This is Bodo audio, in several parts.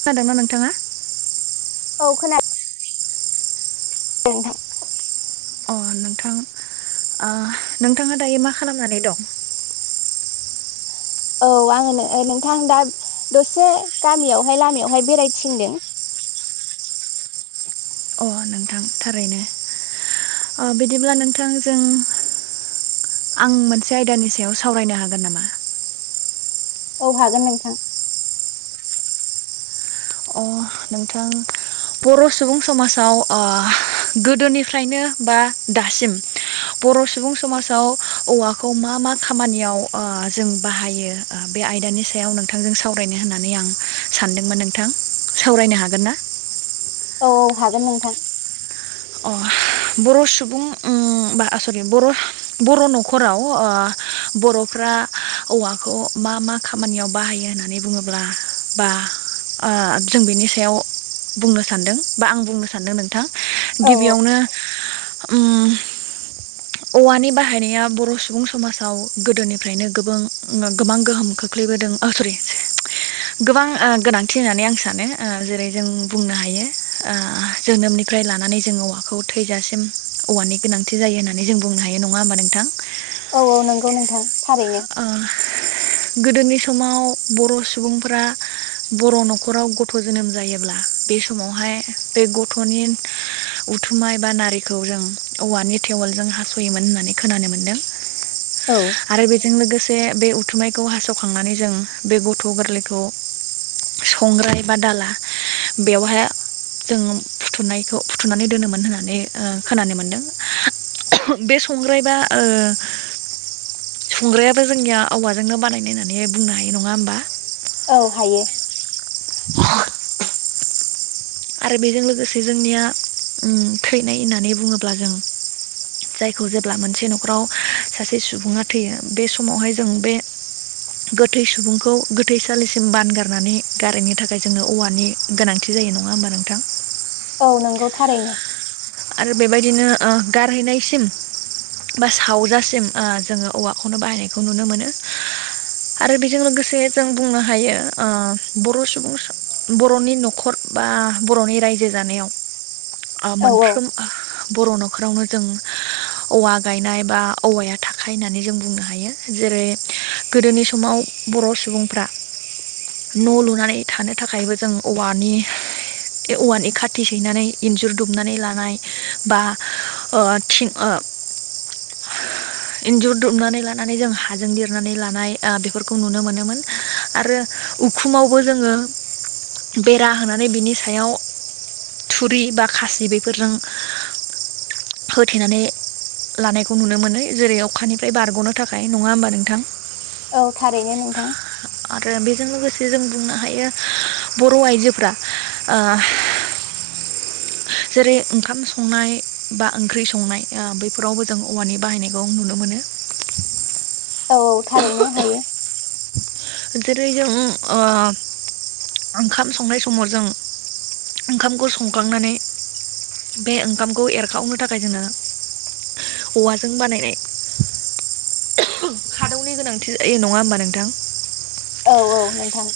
जादोंना नोंथाङा? औ खोनाद [unintelligible] अ नोंथां ओ नोंथाङा दायो मा खालामनानै दं? औ आङो नो-नोंथां दा दसे गामियावहाय लामायावहाय बेरायथिंदों। अ नोंथां थारैनो अ बिदिब्ला नोंथां जों आं मोनसे आयदानि सायाव सावरायनो हागोन नामा? औ हागोन नोंथां। अ नोंथां बर' सुबुं समाजाव ओ गोदोनिफ्रायनो बा दासिम बर' सुबुं समाजाव औवाखौ मा मा खामानियाव ओ जों बाहायो ओ बे आयदानि सायाव नोंथांजों सावरायनो होननानै आं सानदोंमोन नों थां सावरायनो हागोन ना? औ हागोन नोंथां। अ बर' सुबुं उम बा सररि बर' बर' न'खराव ओ बर'फ्रा औवाखौ मा मा खामानियाव बाहायो होननानै बुङोब्ला बा ओ जों बेनि सायाव बुंनो सानदों बा आं बुंनो सानदों नोंथां। औ गिबियावनो उम औवानि बाहायनाया बर' सुबुं समाजाव गोदोनिफ्रायनो गोबां ओ गोबां गोहोम खोख्लैबोदों ओ सररि गोबां ओ गोनांथि होननानै आं सानो ओ जेरै जों बुंनो हायो ओ जोनोमनिफ्राय लानानै जों औवाखौ थैजासिम औवानि गोनांथि जायो होननानै जों बुंनो हायो नङा होमबा नोंथां? औ औ नंगौ नोंथां। थारैनो आ। गोदोनि समाव बर' सुबुंफोरा बर' न'खराव गथ' जोनोम जायोब्ला बे समावहाय बे गथ'नि उथुमाय बा नारिखौ जों औवानि टेवलजों हास'योमोन होननानै खोनानो मोन्दों औ। से बे उथुमनायखौ हासावखांनानै जों बे गथ' गोरलैखौ संग्राय बा दाला बेयावहाय जों फुथनायखौ फुथुनानै दोनोमोन होननानै ओ खोनानो मोनदों बे संग्राय बा ओ संग्रायाबो जोंनिया औवाजोंनो बानायनाय होननानै बुंनो हायो नंङा होमबा? औ हायो। [inaudible] आरो बेजों लोगोसे जोंनिया उम थैनाय होननानै बुंङोब्ला जों जायखौ जेब्ला मोनसे न'खराव सासे सुबुंङा थैयो बे समावहाय जों बे गोथै सुबुंखौ गोथैसालिसिम बानगारनानै गारनो थाखाय जोंनो औवानि गोनांथि जायो नंङा होमबा नोंथां? औ नोंगौ थारैनो। आरो बेबायदिनो ओ गारहैनायसिम बा सावजासिम ओ जोंङो औवाखौनो बाहायनायखौ नुनो मोनो आरो बेजों लोगोसे जों बुंनो हायो ओ बर' सुबुं सं बर'नि न'खर बा बर'नि रायजो जानायाव ओ औ मोन औ फ्रोम बर' न'खरावनो जों औवा गायनाय बा औवाया थाखायो होननानै जों बुंनो हायो। जेरै गोदोनि समाव बर' सुबुंफ्रा न' लुनानै थानो थाखायबो जों औवानि औवानि खाथि सैनानै इन्जुर दुमनानै ला नाय बा ओ थिं ओ इन्जुर दुमनानै लानानै जों हाजों दिरनानै लानाय ओ बेफोरखौ नुनो मोनोमोन आरो उखुमावबो जोंङो बेरा होनानै बिनि सायाव थुरि बा खासि बेफोरजों होथेनानै लानायखौ नुनो मोनै जेरै अखानिफ्राय बारग'नो थाखाय नङा होमबा नोंथां? औ थारैनो नोंथां। आरो बेजों लोगोसे जों बुंनो हायो बर' आइजोफ्रा ओ जेरै ओंखाम संनाय बा ओंख्रि संनाय ओ बैफोरावबो जों औवानि बाहायनायखौ नुनो मोनो। औ औ थारैनो हायो। जेरै जों ओं ओ ओंखाम संनाय समाव जों ओंखामखौ संखांनानै बे ओंखामखौ एरखावनो थाखाय जोंङो औवाजों बानायनाय खादौनि गोनांथि जायो नंङा होमबा नोंथां? औ औ नोंथां।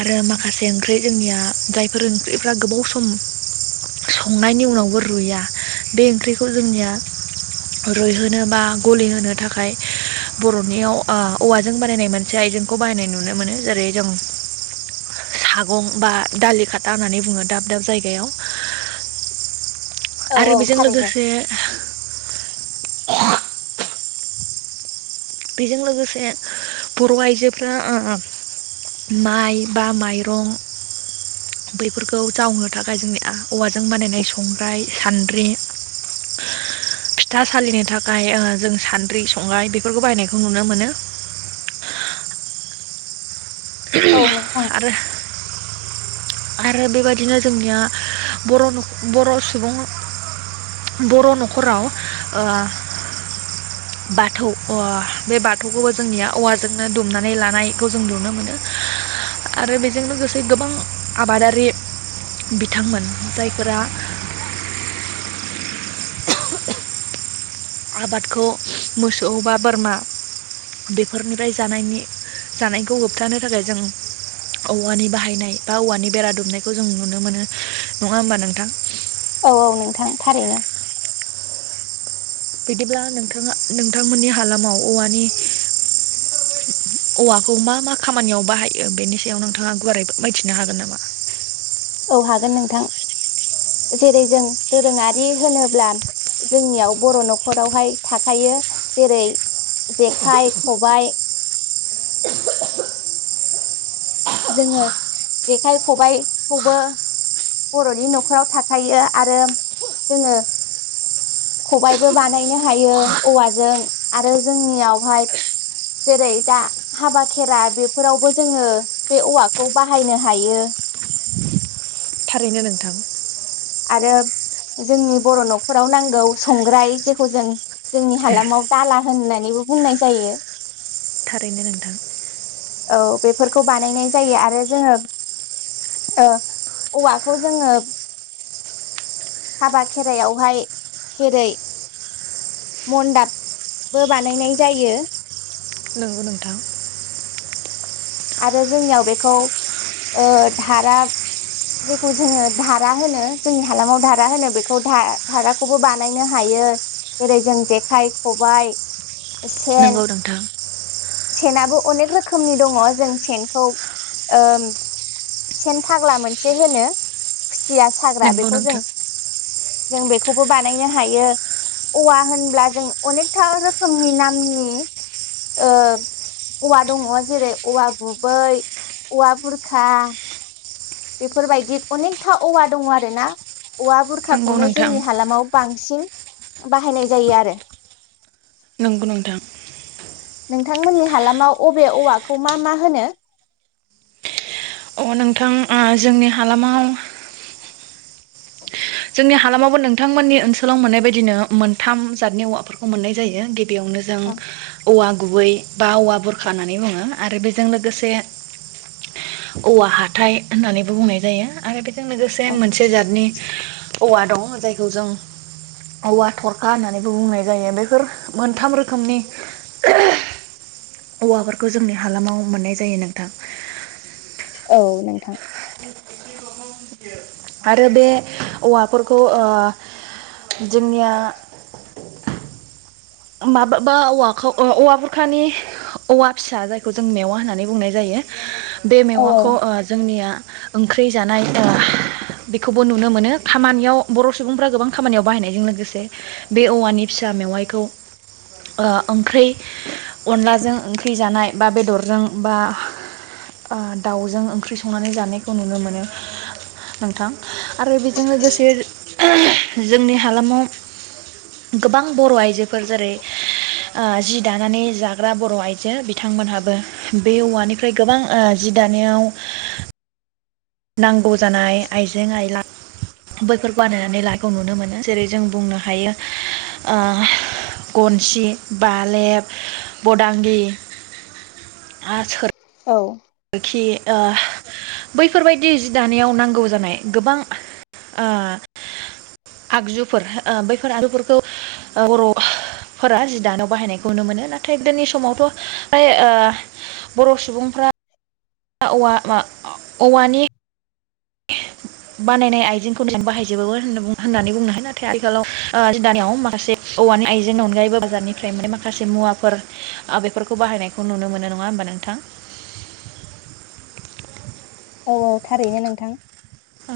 आरो माखासे ओंख्रि जोंनिया जायफोर ओंख्रिफ्रा गोबाव सम संनायनि उनावबो रुया बे ओंख्रिखौ जोंनिया रुइहोनो बा गलिहोनो थाखाय बर'नियाव ओ औवाजों बानायनाय मोनसे आइजेंखौ बाहायनाय नुनो मोनो जेरै जों सागं बा दालि खाथा होननानै बुंङो दाब दाब जायगायाव औ आरो औ बेजों थारैनो लोगोसे बेजों लोगोसे बर' आइजोफ्रा ओम माइ बा माइरं बैफोरखौ जावनो थाखाय जोंनि मा औवाजों बानायनाय संग्राय सान्द्रि फिथा सालिनो थाखाय ओ जों सान्द्रि संग्राय बेफोरखौ बायनायखौ नुनो मोनो औ नोंथां आरो आरो बेबदिनो जोंनिया बर' न'ख बर' सुबुं बर' न'खराव ओ बाथौ ओ बाथौखौबो जोंनिया औवाजोंनो दुमनानै लानायखौ जों नुनो मोनो आरो बेजों लोगोसे गोबां आबादारि बिथांमोन जायफोरा आबादखौ मोसौ बा बोरमा बेफोरनिफ्राय जानायनि जानायखौ होबथानो थाखाय जों औवानि बाहायनाय बा औवानि बेरा दुमनायखौ जों नुनो मोनो नंङा होमबा नोंथां? औ औ नोंथां थारैनो। बिदिब्ला नोंथांङा नोंथांमोननि हालामाव औवानि औवाखौ मा मा खामानियाव बाहायो बेनि सायाव नोंथांङा गुवारै मिथिनो हागोन नामा? औ हागोन नोंथां, जेरै जों दोरोंङारि होनोब्ला जोंनियाव बर' न'खरावहाय थाखायो जेरै जेखाइ खबाइ जोंङो जेखाइ खबायाइखौबो बर'नि न'खराव थाखायो आरो जोंङो खबायबो बानायनो हायो औवाजों आरो जोंनियावहाय जेरै दा हाबा खेरा बेफोरावबो जोंङो बे औवाखौ बाहायनो हायो थारैनो नोंथां। आरो जोंनि बर' न'खराव नांगौ संग्राय जेखौ जों जोंनि हालामाव दाला होननानैबो बुंनाय जायो। थारैनो नोंथां। औ, बेफोरखौ बानायनाय जायो आरो जोंङो ओ औवाखौ जोंङो हाबा खेराइायावहाय जेरै मनदाबबो बानायनाय जायो। नोंगौ नोंथां आरो जोंनियाव बेखौ धारा जेखौ जोंङो धारा होनो जोंनि हालामाव धारा होनो बेखौ धाराखौबो बानायनो हायो जेरै जों जेखाइ खबाय। सेन नंगौ नोंथां सेनाबो अनेक रोखोमनि दङ। जों सेनखौ ओ सेन फाग्ला मोनसे होनो। खुसिया साग्रा नंगौ बेखौ जों नोंथां जों बेखौबो बानायनो हायो औवा होनब्ला जों अनेकथा रोखोमनि नामनि ओ औवा दङ जेरै औवा गुबै औवा बुरखा बेफोरबायदि अनेकथा औवा दङ आरोना औवा नंगौ बुरखाखौनो नोंथां जोंनि हालामाव बां बांसिन बाहायनाय जायो आरो नंगौ नोंथां नोंथांमोननि हालामाव अबे औवाखौ मा मा होनो? अ नोंथां ओ जोंनि हालामाव जोंनि हालामावबो नोंथांमोननि ओनसोलाव मोननाय बायदिनो मोनथाम जादनि औवाफोरखौ मोननाय जायो। बेयावनो जों औवा गुबै बा औवा बुरखा होननानै बुङो। आरो बेजों लोगोसे औवा हाथाय होननानैबो बुंनाय जायो आरो बे जों लोगोसे मोनसे जातनि औवा दं जायखौ जों औवा थरखा होननानैबो बुंनाय जायो बेफोर मोनथाम रोखोमनि औवाफोरखौ जोंनि हालामाव मोननाय जायो नोंथां। औ नोंथां आरो बे औवाफोरखौ ओ जोंनिया माबा बा औवाखौ औवा बुरखानि औवा फिसा जायखौ जों मेवा होननानै बुंनाय जायो। बे औ मेवाखौ ओ जोंनिया ओंख्रि जानाय बेखौबो नुनो मोनो खामानियाव बर' सुबुंफ्रा गोबां खामानियाव बाहायनायजों लोगोसे बे औवानि फि फिसा मेवाइखौ ओंख्रि अनलाजों ओंख्रि जानाय बा बेदरजों बा ओ दाउजों ओंख्रि संनानै जानायखौ नुनो मोनो। नोंथां आरो बेजों लोगोसे जोंनि हालामाव गोबां बर' आइजो फोर जेरै जि दानानै जाग्रा बर' आइजो बिथांमोनहाबो बे औवानिफ्राय गोबां जि दानायाव नांगौ जानाय आइजें आइला बैफोर बानायनानै लाखौ नुनो मोनो। जेरै जों बुंनो हायो ओ गनसि बालेब बदांगि आरो सोर औ आरोखि ओ बैफोरबायदि जि दानायाव नांगौ जानाय गोबां ओ आगजुफोर ओ बैफोर आगजुफोरखौ ओ बर'फोरा जि दानायाव बाहायनायखौ नुनो मोनो नाथाय गोदोनि समावथ' फ्राय ओ बर' सुबुंफ्रा औवा औवानि बानायनाय आइजेंखौ नों बाहायजोबो होन होननानै बुंनो हायो। नाथाय आथिखालाव दानियाव माखासे औवानि आइजेंनि अनगायैबो बाजारनिफ्राय माने माखासे मुवाफोर बेफोरखौ बाहायनायखौ नुनो मोनो नङा होमबा नोंथां। औ औ थारैनो नोंथां‌ ओ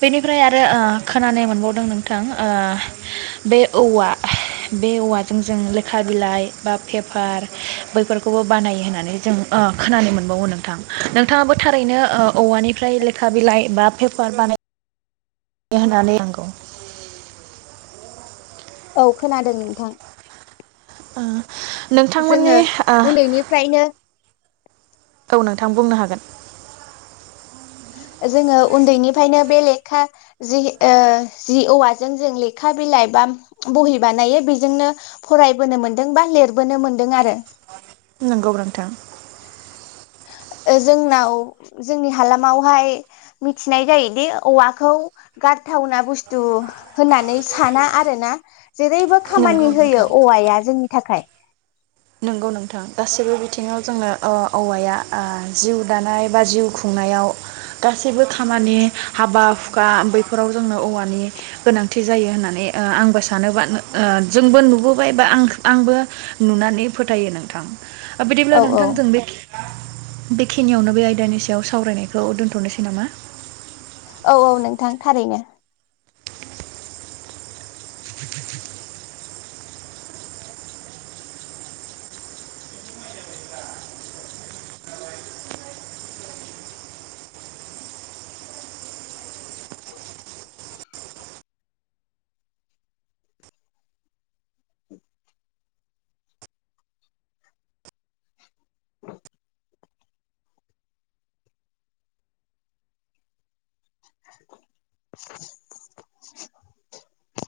बेनिफ्राय आरो ओ खोनानाय मोनबावदों नोंथां ओ बे औवा बे औवाजों जों लेखा बिलाइ बा पेपार बैफोरखौबो बानायो होननानै जों ओ खोनानो मोनबावो नोंथां। नोंथाङाबो थारैनो औवानिफ्राय लेखा बिलाइ बा फेफार माने होनानै नंगौ औ खोनादों नोंथां ओ जोङो नोंथांमोननि ओ उन्दैनिफ्रायनो औ नोंथां बुंनो हागोन जोङो उन्दैनिफ्रायनो बे लेखा जि जि औवाजों जों लेखा बिलाइ बा बहि बानायो बेजोंनो फरायबोनो मोनदों बा लिरबोनो मोनदों आरो नंगौ ब्रा नोंथां ओ जोंनाव जोंनि हालाम आवहाय मिथिनाय जायोदि औवाखौ गारथावना बुस्थु होननानै साना आरो ना जेरैबो नंगौ खामानि होयो नोंथां औवाया जोंनि थाखाय नंगौ नोंथां गासैबो बिथिङाव जोंनो ओ औवाया ओ जिउ दानाय बा जिउ खुंनायाव गा सैबो खामानि हाबा हुखा बेैफोराव जोंनो औवानि गोनांथि जायो होननानै ओ आंबो सानोबा ओ जोंबो नुबोबाय बा आं- आंबो नुनानै फोथायो नोंथां बिदिब्ला औ औ नोंथां जों बे बेखिनियावनो बे आयदानि सायाव सावरायनायखौ दोन्थ'नोसै नामा? औ औ नोंथां थारैनो [inaudible]